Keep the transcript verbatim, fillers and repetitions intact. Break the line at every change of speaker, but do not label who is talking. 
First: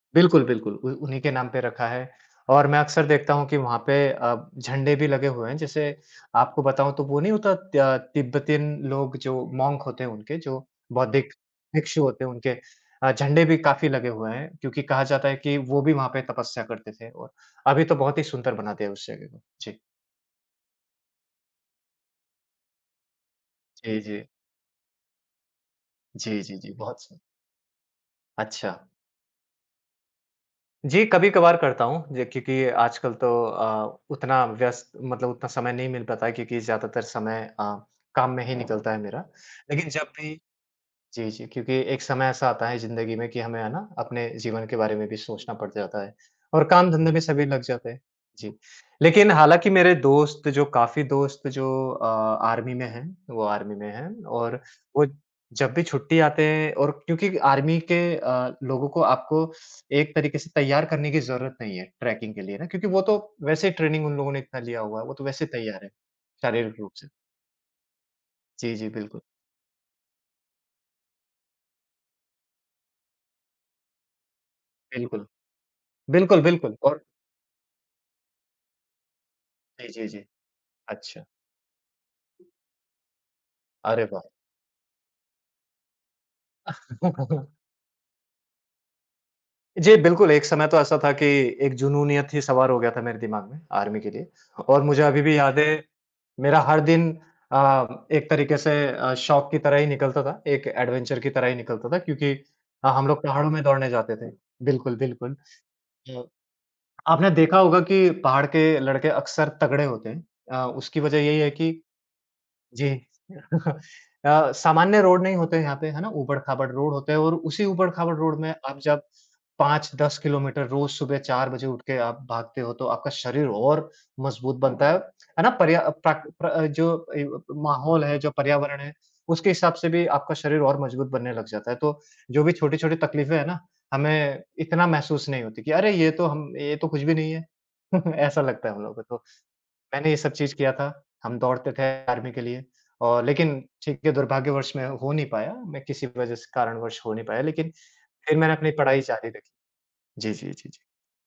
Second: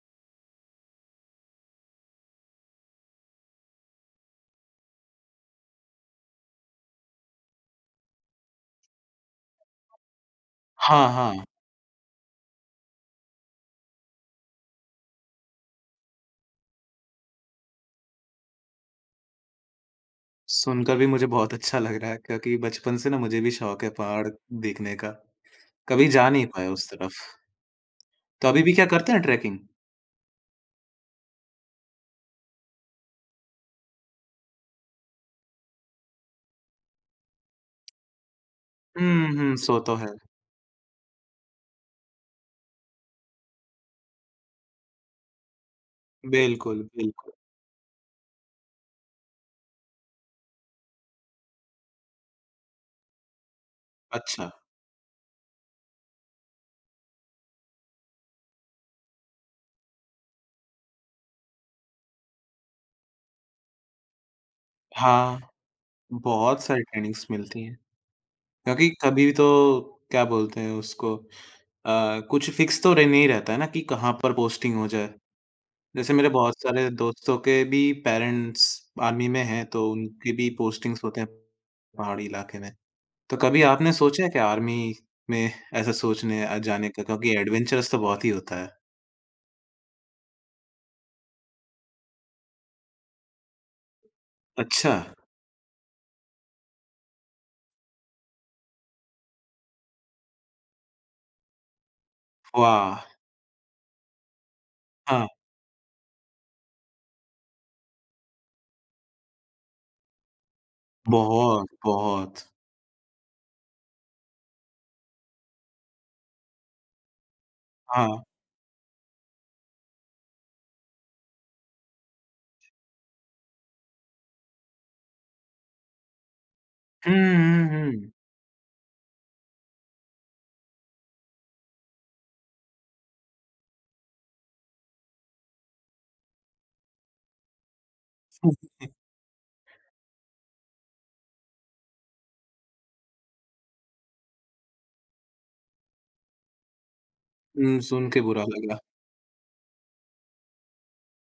बिल्कुल, बिल्कुल, उ उन्हीं के नाम पे रखा है और मैं अक्सर देखता हूँ कि वहाँ पे अ, झंडे भी लगे हुए हैं। जैसे आपको बताऊँ तो वो नहीं होता तय तिब्बतन लोग जो मोंक होते हैं उनके जो
हाँ,
बौद्धिक
हाँ।
भिक्षु होते हैं उनके अ, झंडे भी काफ़ी लगे हुए हैं, क्योंकि कहा जाता है कि वो भी वहाँ पे तपस्या करते थे। और अभी तो बहुत ही सुंदर बना दिया है उस जगह को। जी।
सुनकर भी मुझे बहुत अच्छा लग रहा है क्योंकि बचपन से ना मुझे भी शौक है
जी, जी।
पहाड़ देखने का, कभी जा
जी,
नहीं
जी,
पाया
जी।
उस
बहुत
तरफ़।
सही।
तो अभी-भी क्या
अच्छा।
करते हैं ट्रैकिंग?
जी, कभी-कभार करता हूँ, जी क्योंकि आजकल तो अ, उतना व्यस्त मतलब उतना समय नहीं मिल पाता है क्योंकि ज़्यादातर समय अ, काम में ही निकलता है मेरा
हुँ, हुँ। सो
लेक़िन
तो है।
जब भी जी, जी क्योंकि एक समय ऐसा आता है ज़िंदगी में कि हमें है ना अपने जीवन के बारे में भी सोचना पड़ जाता है। और
बिल्कुल,
काम धंधे में
बिल्कुल।
सभी लग जाते हैं। जी, लेक़िन हालाँकि मेरे दोस्त जो काफ़ी दोस्त जो अ, आर्मी में हैं, वो आर्मी में हैं।
अच्छा।
और वो जब भी छुट्टी आते हैं और क्योंकि आर्मी के अ, लोगों को आपको एक तरीक़े से तैयार करने की ज़रूरत नहीं है ट्रैकिंग के लिए। है ना? क्योंकि वो तो वैसे ही ट्रेनिंग उन लोगों ने इतना लिया हुआ है, वो तो
हाँ,
वैसे ही तैयार हैं,
बहुत
शारीरिक
सारी
रूप से।
ट्रेनिंगस मिलती है।
जी, जी।
क्योंकि
बिल्कुल।
कभी तो क्या बोलते हैं उसको अ, कुछ फ़िक्स तो रह नही रहता है ना कि कहाँ पर पोस्टिंग हो जाए।
बिल्कुल।
जैसे मेरे
बिल्कुल,
बहुत
बिल्कुल
सारे
और
दोस्तों के भी पेरेंट्स आर्मी में हैं तो
जी, जी, जी।
उनकी भी पोस्टिंग्स होते
अच्छा।
हैं, पहाड़ी इलाके में। तो कभी आपने
अरे वाह!
सोचा है क्या आर्मी में ऐसा सोचने अ, जाने का क्योंकि एडवेंचरस तो बहुत ही होता है?
जी बिल्कुल, एक समय तो ऐसा था कि एक जुनूनियत ही सवार हो गया था मेरे दिमाग में आर्मी के लिए। और मुझे
अच्छा।
अभी-भी याद है मेरा हर दिन अ, एक तरीक़े से अ, शौक की तरह ही निकलता था, एक एडवेंचर की तरह ही निकलता था क्योंकि ह हम
वाह!
लोग पहाड़ों में दौड़ने जाते थे। बिल्कुल,
हाँ।
बिल्कुल, अ, आपने देखा होगा कि पहाड़ के लड़के अक्सर तगड़े होते हैं। अ, उसकी वजह यही है
बहुत,
कि
बहुत।
जी अ, सामान्य रोड नहीं होते हैं यहाँ पे। है ना? ऊबड़-खाबड़ रोड होते हैं और उसी
हाँ,
ऊबड़-खाबड़
हाँ।
रोड में आप जब पाँच दस किलोमीटर रोज़ सुबह चार बजे उठ के आप भागते हो तो आपका शरीर और मज़बूत बनता है। है ना? पर्या अ, प्राकृत प्र अ, जो ए
हुँ,
ब ब
हुँ,
माहौल
हुँ।
है जो पर्यावरण है उसके हिसाब से भी आपका शरीर और मजबूत बनने लग जाता है। तो जो भी छोटी-छोटी तकलीफें हैं ना हमें इतना महसूस नहीं होतीं कि अरे! ये तो हम ये तो कुछ भी नहीं है। ऐसा लगता है हम लोगों को तो। मैंने ये सब चीज़ किया था, हम दौड़ते थे आर्मी के लिए और लेक़िन ठीक है, दुर्भाग्यवश में हो नहीं पाया। मैं किसी वजह से कारणवश हो नहीं पाया लेक़िन
हुँ, सुनके
फ़िर
बुरा
मैंने अपनी
लगला।
पढ़ाई जारी रखी। जी, जी, जी, जी।